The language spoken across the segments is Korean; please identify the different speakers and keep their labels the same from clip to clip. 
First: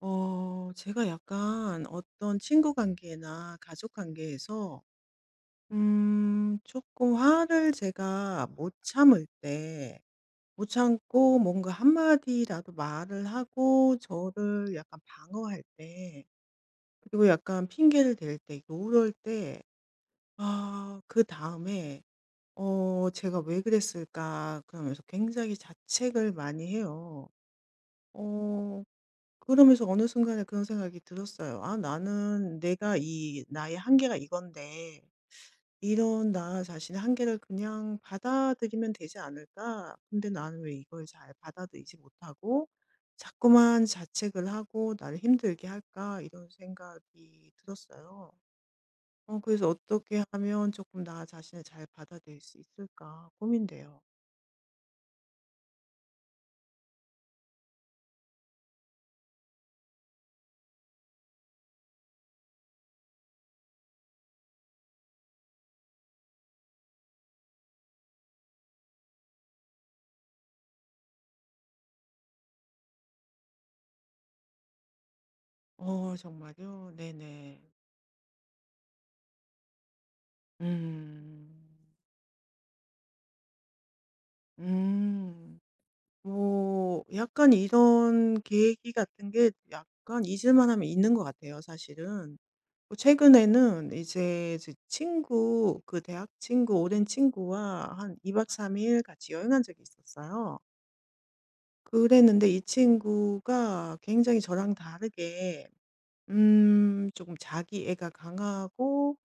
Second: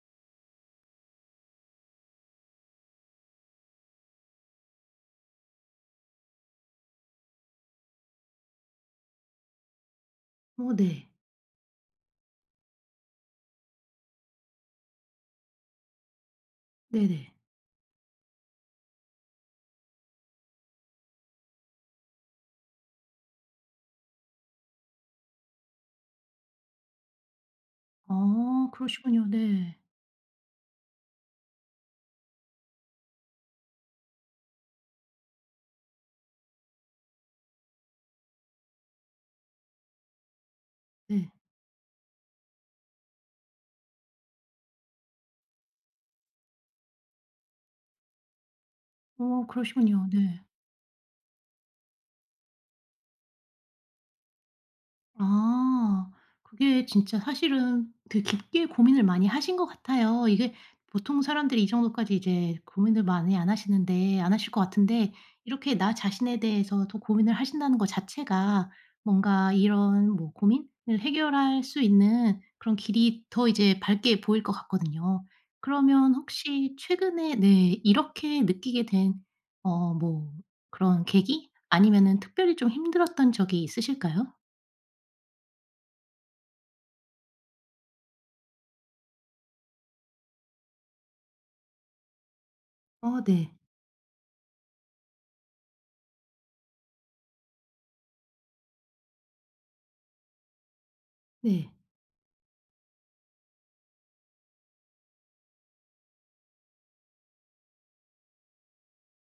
Speaker 1: 제가 약간 어떤 친구 관계나 가족 관계에서, 조금 화를 제가 못 참을 때, 못
Speaker 2: 어 네.
Speaker 1: 참고 뭔가 한마디라도 말을 하고 저를 약간 방어할 때, 그리고
Speaker 2: 네네.
Speaker 1: 약간 핑계를 댈 때, 이럴 때, 아, 그 다음에, 제가 왜 그랬을까, 그러면서 굉장히 자책을 많이 해요.
Speaker 2: 아
Speaker 1: 어,
Speaker 2: 그러시군요. 네.
Speaker 1: 그러면서 어느 순간에 그런 생각이 들었어요. '아 나는 내가 이 나의 한계가 이건데 이런 나 자신의 한계를 그냥 받아들이면 되지 않을까? 근데 나는 왜 이걸
Speaker 2: 네.
Speaker 1: 잘 받아들이지 못하고 자꾸만 자책을 하고 나를 힘들게 할까?' 이런 생각이 들었어요. 어
Speaker 2: 어
Speaker 1: 그래서
Speaker 2: 그러시군요.
Speaker 1: '어떻게
Speaker 2: 네.
Speaker 1: 하면 조금 나 자신을 잘 받아들일 수 있을까?' 고민돼요.
Speaker 2: 아. 그게 진짜 사실은 되게 깊게 고민을 많이 하신 것 같아요. 이게 보통 사람들이 이 정도까지 이제 고민을 많이 안 하시는데 안 하실 것 같은데, 이렇게 나 자신에 대해서 더 고민을 하신다는 것 자체가 뭔가 이런 뭐 고민을 해결할 수 있는 그런 길이 더 이제 밝게 보일 것 같거든요. 그러면
Speaker 1: 어 정말요?
Speaker 2: 혹시 최근에
Speaker 1: 네네.
Speaker 2: 네 이렇게 느끼게 된 뭐 그런 계기
Speaker 1: 음.
Speaker 2: 아니면은 특별히 좀 힘들었던 적이 있으실까요?
Speaker 1: 음. 뭐 약간 이런 계기 같은 게 약간 잊을만 하면 있는 것 같아요, 사실은. 뭐
Speaker 2: 어 네.
Speaker 1: 최근에는 이제 제 친구, 그 대학 친구, 오랜 친구와 한 2박 3일 같이 여행한 적이 있었어요.
Speaker 2: 네.
Speaker 1: 그랬는데 이 친구가 굉장히 저랑 다르게 조금 자기애가 강하고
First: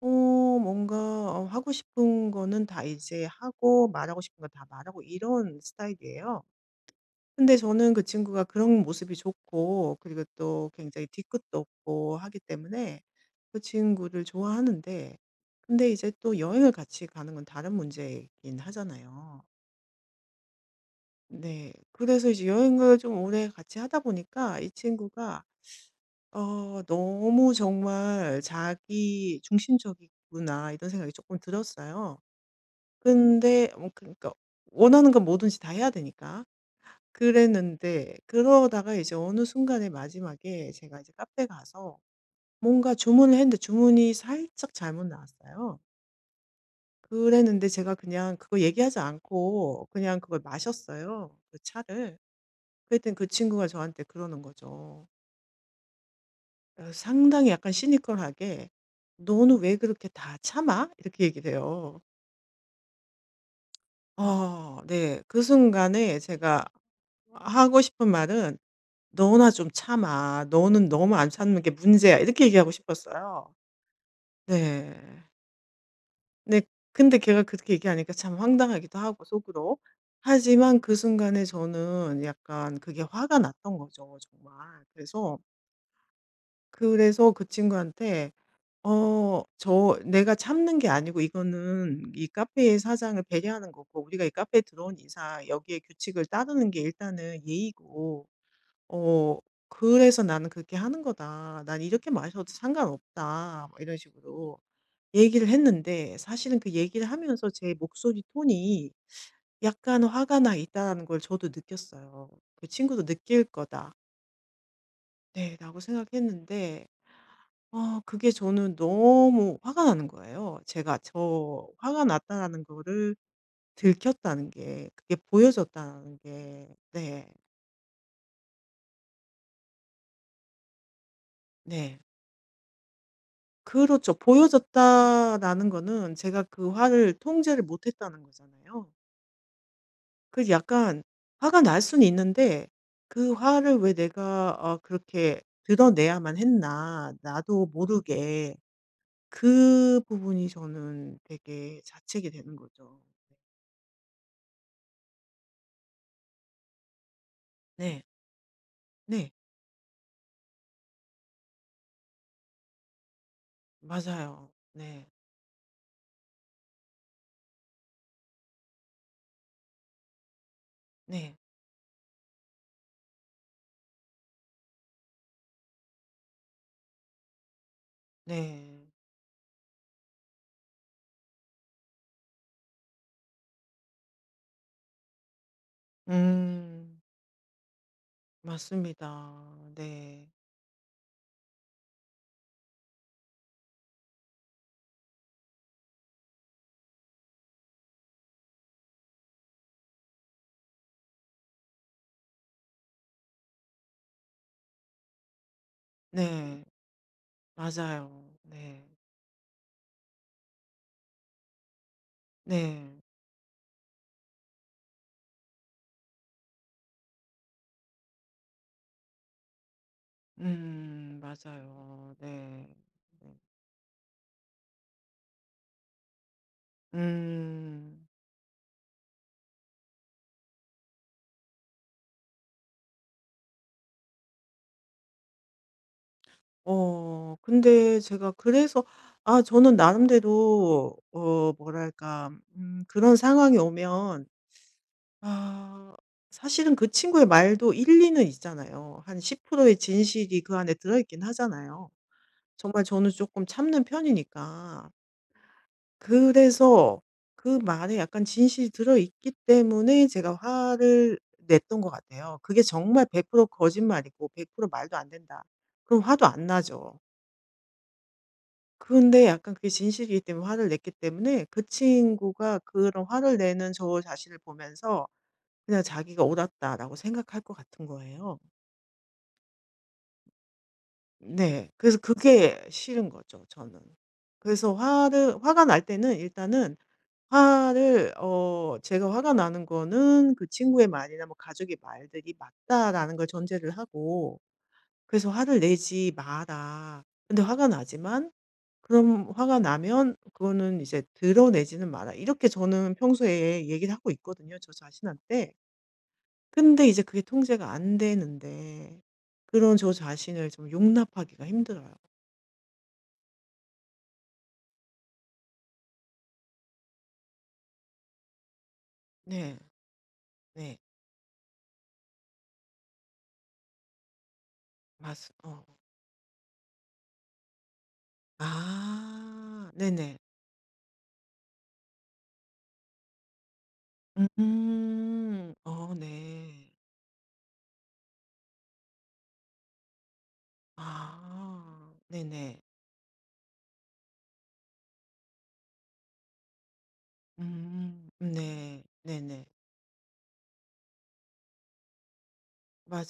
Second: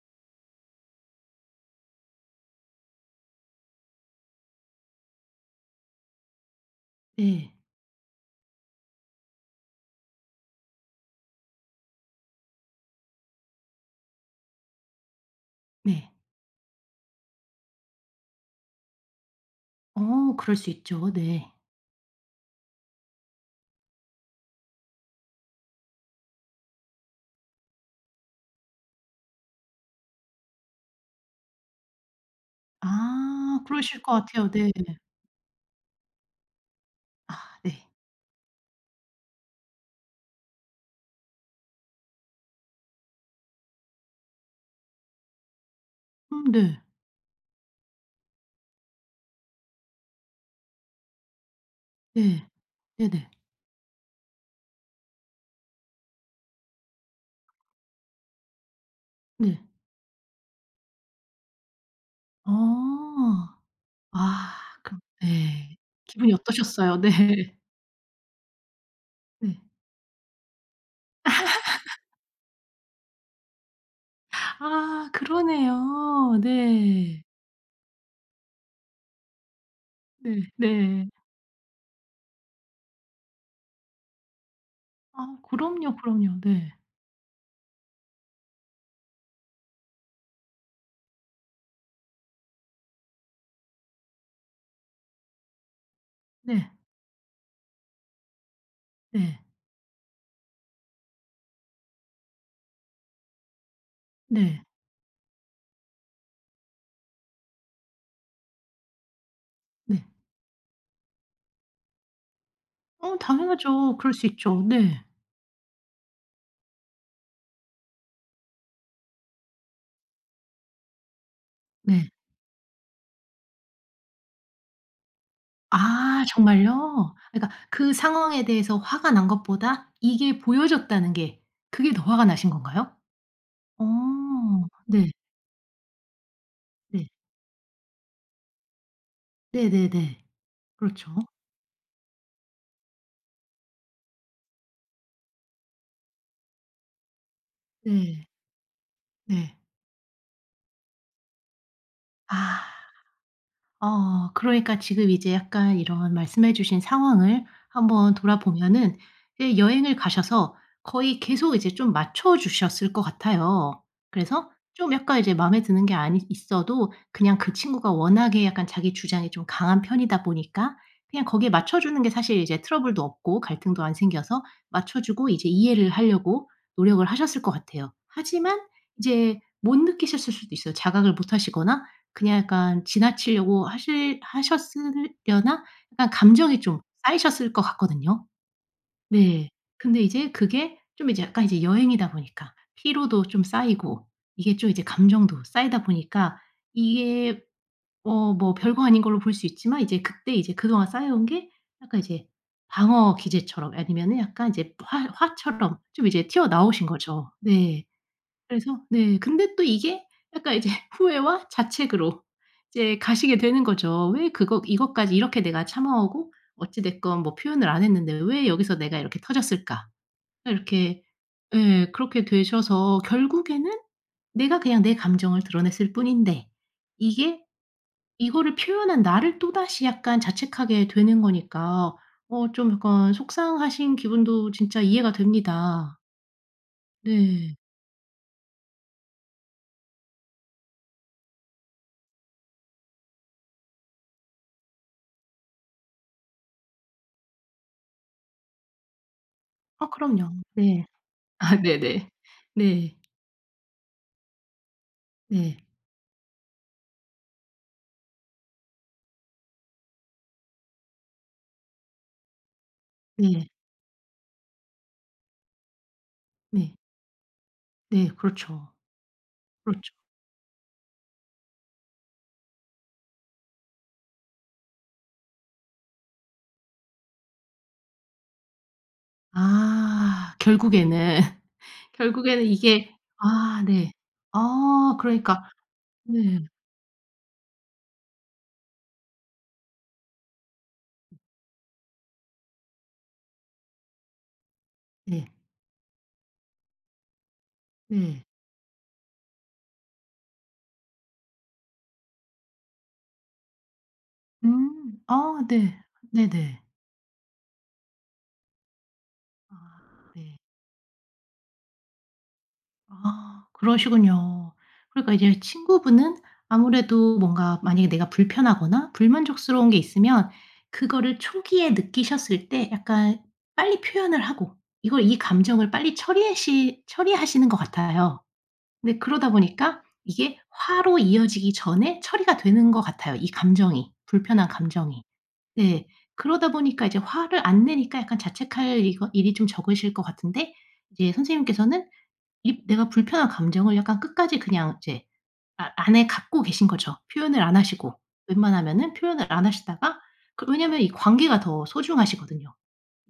Speaker 1: 어, 뭔가 하고 싶은 거는 다 이제 하고 말하고 싶은 거 다 말하고 이런 스타일이에요.
Speaker 2: 네.
Speaker 1: 근데 저는 그 친구가 그런 모습이 좋고 그리고 또 굉장히 뒤끝도 없고 하기 때문에 그 친구를 좋아하는데 근데 이제
Speaker 2: 네.
Speaker 1: 또 여행을 같이 가는 건 다른 문제이긴 하잖아요.
Speaker 2: 어 그럴 수 있죠. 네.
Speaker 1: 네. 그래서 이제 여행을 좀 오래 같이 하다 보니까 이 친구가 어 너무 정말 자기 중심적이구나 이런 생각이 조금 들었어요.
Speaker 2: 아
Speaker 1: 근데 어
Speaker 2: 그러실 것
Speaker 1: 그러니까
Speaker 2: 같아요. 네.
Speaker 1: 원하는 건 뭐든지 다 해야 되니까.
Speaker 2: 아 네.
Speaker 1: 그랬는데 그러다가 이제 어느 순간에 마지막에 제가 이제 카페 가서 뭔가 주문을 했는데 주문이 살짝 잘못 나왔어요.
Speaker 2: 네.
Speaker 1: 그랬는데 제가 그냥 그거 얘기하지 않고 그냥 그걸 마셨어요. 그 차를.
Speaker 2: 네.
Speaker 1: 그랬더니 그
Speaker 2: 네네.
Speaker 1: 친구가 저한테 그러는 거죠. 상당히 약간 시니컬하게 "너는
Speaker 2: 네.
Speaker 1: 왜 그렇게 다 참아?" 이렇게 얘기를 해요.
Speaker 2: 어. 아
Speaker 1: 아
Speaker 2: 그럼
Speaker 1: 네. 그
Speaker 2: 네.
Speaker 1: 순간에
Speaker 2: 기분이
Speaker 1: 제가
Speaker 2: 어떠셨어요? 네.
Speaker 1: 하고 싶은 말은 "너나
Speaker 2: 네.
Speaker 1: 좀 참아. 너는 너무 안 참는 게 문제야." 이렇게 얘기하고 싶었어요. 네.
Speaker 2: 아 그러네요.
Speaker 1: 네. 근데
Speaker 2: 네.
Speaker 1: 걔가 그렇게 얘기하니까 참 황당하기도 하고 속으로.
Speaker 2: 네.
Speaker 1: 하지만 그
Speaker 2: 네.
Speaker 1: 순간에 저는 약간 그게 화가 났던 거죠 정말.
Speaker 2: 아
Speaker 1: 그래서
Speaker 2: 그럼요, 그럼요. 네.
Speaker 1: 그 친구한테 "어 저 내가 참는 게 아니고 이거는 이 카페의 사장을 배려하는 거고 우리가 이 카페에 들어온 이상 여기에 규칙을 따르는
Speaker 2: 네.
Speaker 1: 게 일단은 예의고" 어
Speaker 2: 네.
Speaker 1: 그래서 "나는 그렇게 하는 거다. 난 이렇게 마셔도 상관없다." 막 이런 식으로
Speaker 2: 네.
Speaker 1: 얘기를 했는데 사실은 그 얘기를 하면서 제 목소리 톤이 약간
Speaker 2: 네.
Speaker 1: 화가 나 있다는 걸 저도 느꼈어요. 그 친구도
Speaker 2: 어
Speaker 1: "느낄 거다."
Speaker 2: 당연하죠. 그럴 수 있죠. 네.
Speaker 1: 네 라고 생각했는데 어 그게 저는 너무 화가 나는 거예요. 제가 저 화가
Speaker 2: 네.
Speaker 1: 났다는 거를 들켰다는 게 그게 보여졌다는
Speaker 2: 아
Speaker 1: 게.
Speaker 2: 정말요?
Speaker 1: 네.
Speaker 2: 그러니까 그 상황에 대해서 화가 난 것보다 이게 보여졌다는 게 그게
Speaker 1: 네.
Speaker 2: 더 화가 나신 건가요?
Speaker 1: 그렇죠.
Speaker 2: 어 네.
Speaker 1: 보여졌다라는 거는 제가 그
Speaker 2: 네.
Speaker 1: 화를 통제를 못 했다는 거잖아요.
Speaker 2: 네네네.
Speaker 1: 그래서 약간
Speaker 2: 그렇죠.
Speaker 1: 화가 날 수는 있는데 그 화를 왜 내가 어 그렇게 드러내야만 했나. 나도
Speaker 2: 네.
Speaker 1: 모르게.
Speaker 2: 네.
Speaker 1: 그 부분이 저는 되게 자책이 되는
Speaker 2: 아.
Speaker 1: 거죠.
Speaker 2: 어 그러니까 지금 이제 약간 이런 말씀해 주신 상황을
Speaker 1: 네.
Speaker 2: 한번 돌아보면은
Speaker 1: 네.
Speaker 2: 이제 여행을 가셔서 거의 계속 이제 좀 맞춰 주셨을 것 같아요. 그래서
Speaker 1: 맞아요.
Speaker 2: 좀
Speaker 1: 네.
Speaker 2: 약간 이제 마음에 드는 게 아니 있어도 그냥 그 친구가 워낙에 약간 자기 주장이 좀 강한 편이다 보니까 그냥
Speaker 1: 네.
Speaker 2: 거기에 맞춰 주는 게 사실 이제 트러블도 없고 갈등도 안 생겨서 맞춰 주고 이제 이해를 하려고 노력을 하셨을 것 같아요. 하지만
Speaker 1: 네.
Speaker 2: 이제 못 느끼셨을 수도 있어요. 자각을 못 하시거나 그냥 약간 지나치려고 하실 하셨으려나, 약간 감정이 좀
Speaker 1: 음.
Speaker 2: 쌓이셨을 것 같거든요.
Speaker 1: 맞습니다.
Speaker 2: 네. 근데
Speaker 1: 네.
Speaker 2: 이제 그게 좀 이제 약간 이제 여행이다 보니까 피로도 좀 쌓이고 이게 좀 이제 감정도 쌓이다 보니까 이게 어 뭐 별거 아닌 걸로 볼 수 있지만 이제 그때 이제 그동안 쌓여온 게 약간 이제 방어 기제처럼 아니면은 약간 이제 화 화처럼 좀 이제
Speaker 1: 네.
Speaker 2: 튀어나오신 거죠. 네.
Speaker 1: 맞아요.
Speaker 2: 그래서
Speaker 1: 네.
Speaker 2: 네 근데 또 이게 약간 이제 후회와 자책으로
Speaker 1: 네.
Speaker 2: 이제 가시게 되는 거죠. '왜 그거 이것까지 이렇게 내가 참아오고 어찌 됐건 뭐 표현을 안 했는데 왜 여기서 내가 이렇게 터졌을까?' 이렇게 예
Speaker 1: 맞아요.
Speaker 2: 그렇게
Speaker 1: 네.
Speaker 2: 되셔서
Speaker 1: 네.
Speaker 2: 결국에는 내가 그냥 내 감정을 드러냈을 뿐인데 이게
Speaker 1: 음.
Speaker 2: 이거를 표현한 나를 또다시 약간 자책하게 되는 거니까 어 좀 약간 속상하신 기분도 진짜 이해가 됩니다.
Speaker 1: 어
Speaker 2: 네.
Speaker 1: 근데 제가 그래서 아 저는 나름대로 어 뭐랄까 그런 상황이 오면 아 사실은 그 친구의 말도 일리는 있잖아요. 한 10%의
Speaker 2: 아 그럼요.
Speaker 1: 진실이 그 안에
Speaker 2: 네.
Speaker 1: 들어 있긴
Speaker 2: 아
Speaker 1: 하잖아요.
Speaker 2: 네네.
Speaker 1: 정말
Speaker 2: 네.
Speaker 1: 저는 조금 참는 편이니까.
Speaker 2: 네.
Speaker 1: 그래서 그 말에 약간 진실이 들어 있기 때문에 제가 화를 냈던 것 같아요. 그게 정말 100%
Speaker 2: 네.
Speaker 1: 거짓말이고 100% 말도 안 된다. 그럼 화도 안
Speaker 2: 네.
Speaker 1: 나죠.
Speaker 2: 네. 그렇죠.
Speaker 1: 근데 약간 그게
Speaker 2: 그렇죠.
Speaker 1: 진실이기 때문에 화를 냈기 때문에 그 친구가 그런 화를 내는 저 자신을 보면서 그냥 자기가 옳았다라고 생각할 것 같은 거예요.
Speaker 2: 아 결국에는,
Speaker 1: 네. 그래서
Speaker 2: 결국에는
Speaker 1: 그게
Speaker 2: 이게
Speaker 1: 싫은 거죠,
Speaker 2: 아
Speaker 1: 저는.
Speaker 2: 네.
Speaker 1: 그래서
Speaker 2: 아
Speaker 1: 화를
Speaker 2: 그러니까
Speaker 1: 화가 날 때는
Speaker 2: 네.
Speaker 1: 일단은 화를 어 제가 화가 나는 거는 그 친구의 말이나 뭐 가족의 말들이 맞다라는 걸 전제를 하고
Speaker 2: 네.
Speaker 1: 그래서 "화를 내지 마라." 근데 화가
Speaker 2: 네.
Speaker 1: 나지만 그럼 "화가 나면 그거는 이제 드러내지는 마라." 이렇게 저는 평소에 얘기를 하고 있거든요, 저
Speaker 2: 음. 아
Speaker 1: 자신한테.
Speaker 2: 네. 네네.
Speaker 1: 근데 이제 그게 통제가 안 되는데
Speaker 2: 아
Speaker 1: 그런 저
Speaker 2: 네.
Speaker 1: 자신을 좀 용납하기가 힘들어요.
Speaker 2: 아 그러시군요. 그러니까 이제 친구분은 아무래도 뭔가 만약에 내가 불편하거나
Speaker 1: 네.
Speaker 2: 불만족스러운 게 있으면
Speaker 1: 네.
Speaker 2: 그거를 초기에 느끼셨을 때 약간 빨리 표현을 하고 이걸 이
Speaker 1: 맞습 어.
Speaker 2: 감정을 빨리 처리하시는 것 같아요. 근데 그러다
Speaker 1: 아.
Speaker 2: 보니까
Speaker 1: 네네.
Speaker 2: 이게 화로 이어지기 전에 처리가 되는 것 같아요, 이 감정이. 불편한 감정이.
Speaker 1: 음.
Speaker 2: 네.
Speaker 1: 어
Speaker 2: 그러다
Speaker 1: 네.
Speaker 2: 보니까 이제 화를 안 내니까 약간 자책할 이거 일이 좀 적으실 것 같은데 이제 선생님께서는
Speaker 1: 아. 네네.
Speaker 2: 이 내가 불편한 감정을 약간 끝까지 그냥 이제 아 안에 갖고 계신 거죠. 표현을 안 하시고
Speaker 1: 음. 네.
Speaker 2: 웬만하면은 표현을 안
Speaker 1: 네네.
Speaker 2: 하시다가 그 왜냐면 이 관계가 더 소중하시거든요.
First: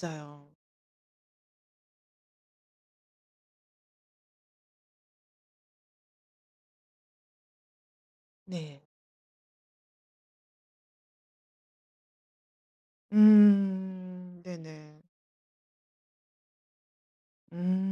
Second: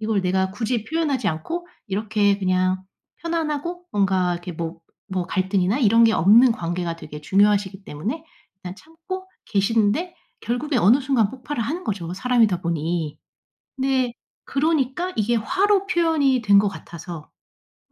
Speaker 2: 이걸 내가 굳이 표현하지 않고 이렇게 그냥 편안하고 뭔가 이렇게 뭐 뭐 갈등이나 이런 게 없는 관계가 되게 중요하시기 때문에 일단
Speaker 1: 네.
Speaker 2: 참고 계시는데 결국에 어느 순간 폭발을 하는 거죠, 사람이다 보니. 근데
Speaker 1: 음. 네네.
Speaker 2: 그러니까 이게 화로 표현이 된 것 같아서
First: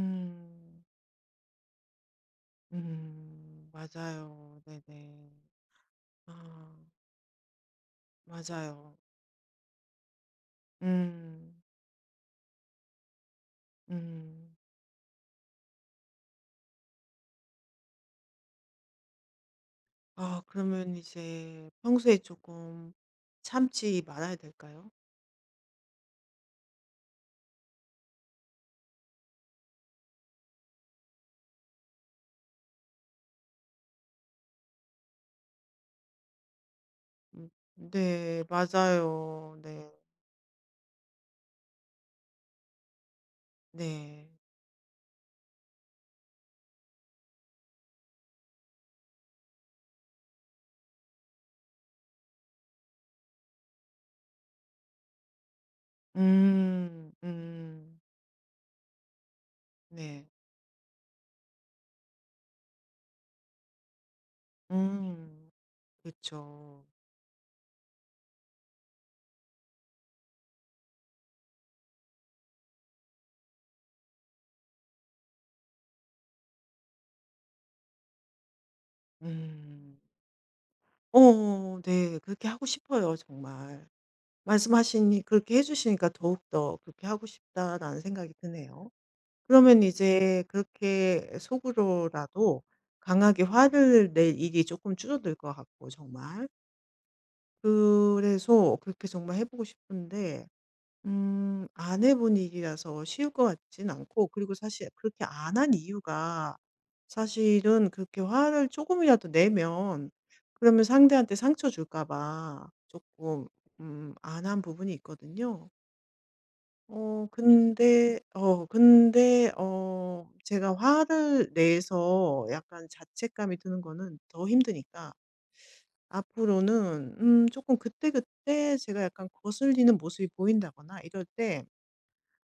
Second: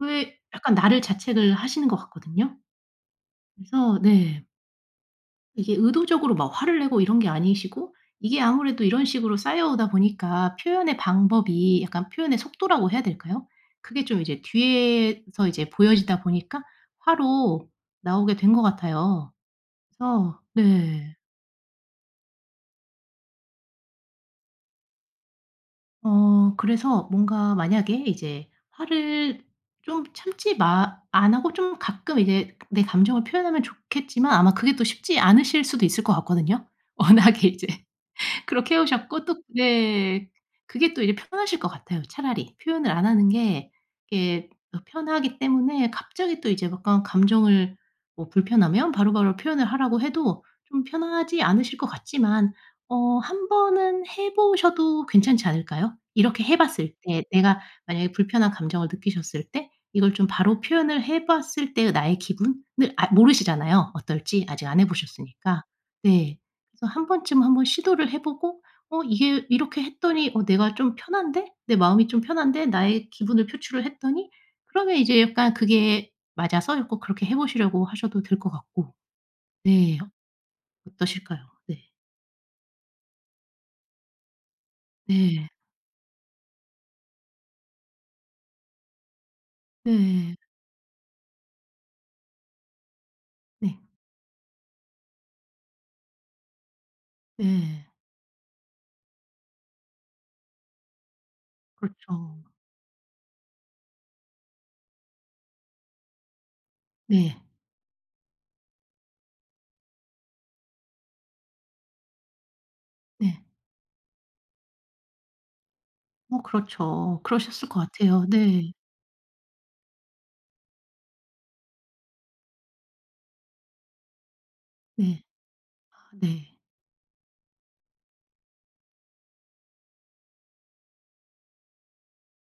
Speaker 2: 왜 약간 나를 자책을 하시는 것 같거든요.
Speaker 1: 음.
Speaker 2: 그래서 네.
Speaker 1: 맞아요. 네네.
Speaker 2: 이게 의도적으로 막 화를
Speaker 1: 아.
Speaker 2: 내고 이런 게 아니시고 이게 아무래도
Speaker 1: 맞아요.
Speaker 2: 이런 식으로 쌓여오다 보니까 표현의
Speaker 1: 음.
Speaker 2: 방법이 약간 표현의 속도라고 해야 될까요? 그게 좀 이제
Speaker 1: 음.
Speaker 2: 뒤에서 이제 보여지다 보니까 화로 나오게 된 것 같아요. 그래서
Speaker 1: 아 그러면
Speaker 2: 네.
Speaker 1: 이제 평소에 조금 참지 말아야 될까요?
Speaker 2: 어 그래서 뭔가 만약에 이제 화를 좀 참지 마 안 하고 좀 가끔 이제 내 감정을 표현하면 좋겠지만 아마 그게 또 쉽지 않으실 수도 있을 것 같거든요. 워낙에
Speaker 1: 음.
Speaker 2: 이제
Speaker 1: 네.
Speaker 2: 그렇게 해 오셨고 또
Speaker 1: 맞아요. 네.
Speaker 2: 네. 그게 또 이제 편하실 것 같아요 차라리. 표현을 안 하는 게
Speaker 1: 네.
Speaker 2: 이게 더 편하기 때문에 갑자기 또 이제 약간 감정을 뭐 불편하면 바로바로 표현을 하라고 해도 좀 편하지 않으실 것 같지만 어 한 번은 해 보셔도 괜찮지 않을까요? 이렇게 해 봤을
Speaker 1: 음.
Speaker 2: 때 내가
Speaker 1: 음.
Speaker 2: 만약에 불편한 감정을 느끼셨을 때 이걸
Speaker 1: 네.
Speaker 2: 좀 바로 표현을 해 봤을 때의 나의 기분을 아 모르시잖아요 어떨지. 아직 안 해
Speaker 1: 음.
Speaker 2: 보셨으니까.
Speaker 1: 그
Speaker 2: 네.
Speaker 1: 죠
Speaker 2: 그래서 한 번쯤 한번 시도를 해 보고 '어 이게 이렇게 했더니 어 내가 좀 편한데? 내 마음이 좀 편한데?' 나의 기분을 표출을 했더니, 그러면 이제 약간 그게 맞아서 꼭 그렇게 해 보시려고 하셔도 될 것 같고. 네.
Speaker 1: 음.
Speaker 2: 어떠실까요?
Speaker 1: 어
Speaker 2: 네.
Speaker 1: 네. 그렇게 하고 싶어요 정말. 말씀하시니
Speaker 2: 네.
Speaker 1: 그렇게 해 주시니까 더욱더 '그렇게 하고 싶다.'라는 생각이 드네요. 그러면
Speaker 2: 네.
Speaker 1: 이제 그렇게 속으로라도 강하게
Speaker 2: 네.
Speaker 1: 화를 낼 일이 조금 줄어들 것 같고 정말.
Speaker 2: 네.
Speaker 1: 그래서 그렇게 정말 해 보고 싶은데 안 해본
Speaker 2: 그렇죠.
Speaker 1: 일이라서 쉬울 것 같진 않고 그리고 사실 그렇게 안 한 이유가
Speaker 2: 네.
Speaker 1: 사실은 그렇게 화를 조금이라도 내면 그러면 상대한테 상처 줄까 봐
Speaker 2: 네.
Speaker 1: 조금 안 한 부분이 있거든요.
Speaker 2: 어 그렇죠.
Speaker 1: 어
Speaker 2: 그러셨을 것
Speaker 1: 근데
Speaker 2: 같아요.
Speaker 1: 어
Speaker 2: 네.
Speaker 1: 근데 어 제가 화를 내서 약간 자책감이 드는 거는 더 힘드니까
Speaker 2: 네. 아 네.
Speaker 1: 앞으로는 금 그때그때 제가 약간 거슬리는 모습이 보인다거나 이럴 때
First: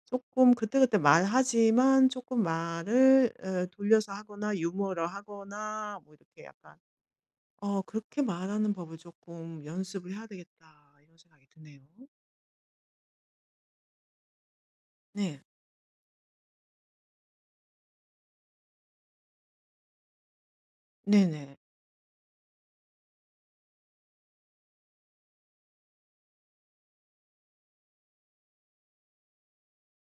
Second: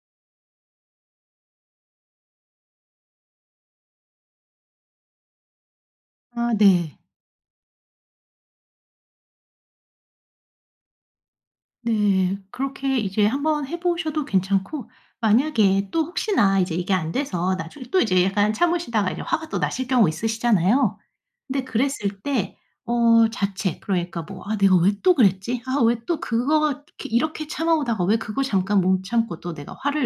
Speaker 1: 조금 그때그때 말하지만 조금 말을 돌려서 하거나 유머를 하거나 뭐 이렇게
Speaker 2: 아
Speaker 1: 약간
Speaker 2: 네.
Speaker 1: '어 그렇게 말하는 법을 조금 연습을 해야 되겠다.' 이런 생각이 드네요.
Speaker 2: 네. 그렇게 이제 한번 해 보셔도 괜찮고,
Speaker 1: 네.
Speaker 2: 만약에 또 혹시나 이제 이게 안 돼서 나중에 또 이제 약간 참으시다가 이제 화가 또 나실 경우 있으시잖아요.
Speaker 1: 네네.
Speaker 2: 근데 그랬을 때 어 자책, 그러니까 뭐 '아 내가 왜 또 그랬지? 아 왜 또 그거 이렇게 이렇게 참아오다가 왜 그거 잠깐 못 참고 또 내가 화를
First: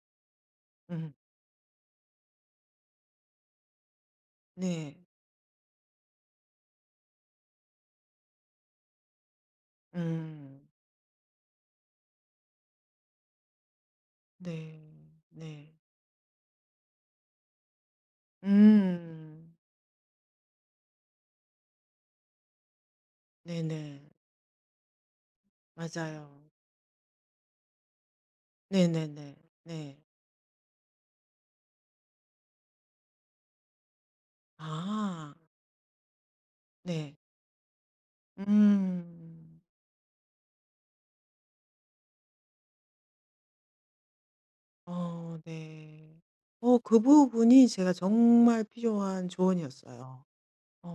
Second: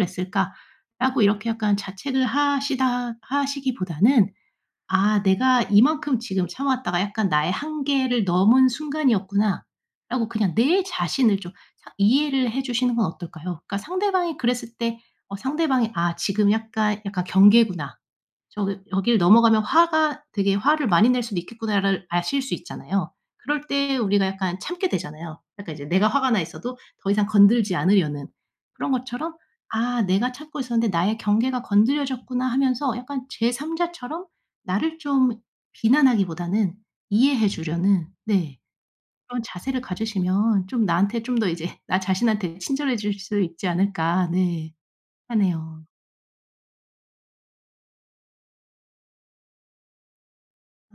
Speaker 1: 음.
Speaker 2: 냈을까?'라고 이렇게 약간 자책을 하시다 하시기보다는
Speaker 1: 네.
Speaker 2: '아 내가 이만큼 지금 참아왔다가 약간 나의 한계를 넘은 순간이었구나.'라고 그냥
Speaker 1: 음.
Speaker 2: 내 자신을 좀 사 이해를 해 주시는 건 어떨까요? 그러니까 상대방이 그랬을 때
Speaker 1: 네.
Speaker 2: 어
Speaker 1: 네.
Speaker 2: 상대방이 '아 지금 약간, 약간 경계구나. 저기 여기를
Speaker 1: 음.
Speaker 2: 넘어가면 화가 되게 화를 많이 낼 수도 있겠구나.'를 아실 수 있잖아요. 그럴 때
Speaker 1: 네네.
Speaker 2: 우리가 약간 참게 되잖아요. 약간 이제 내가 화가 나
Speaker 1: 맞아요.
Speaker 2: 있어도 더 이상 건들지 않으려는, 그런
Speaker 1: 네네네. 네.
Speaker 2: 것처럼
Speaker 1: 네, 네,
Speaker 2: '아 내가 참고 있었는데 나의 경계가 건드려졌구나.' 하면서 약간 제삼자처럼 나를 좀
Speaker 1: 아.
Speaker 2: 비난하기보다는
Speaker 1: 네.
Speaker 2: 이해해 주려는 네 그런
Speaker 1: 음.
Speaker 2: 자세를 가지시면 좀 나한테 좀 더 이제 나 자신한테 친절해 질 수 있지 않을까 네
Speaker 1: 어
Speaker 2: 하네요.
Speaker 1: 네. 어 그 부분이 제가 정말 필요한 조언이었어요.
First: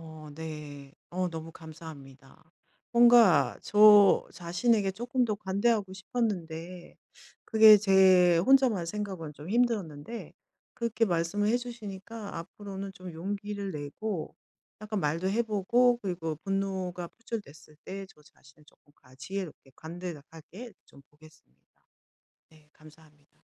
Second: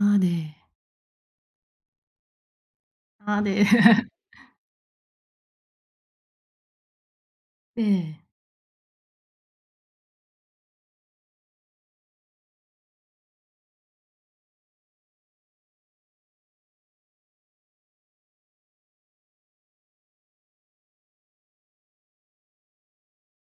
Speaker 2: 아 네.
Speaker 1: 네. 어 너무 감사합니다.
Speaker 2: 아
Speaker 1: 뭔가
Speaker 2: 네.
Speaker 1: 저 자신에게 조금 더 관대하고 싶었는데 그게
Speaker 2: 네.
Speaker 1: 제 혼자만 생각은 좀 힘들었는데 그렇게 말씀을 해 주시니까 앞으로는 좀 용기를 내고 약간 말도 해 보고 그리고 분노가 표출됐을 때 저 자신을 조금 가 지혜롭게 관대하게 좀 보겠습니다. 네 감사합니다.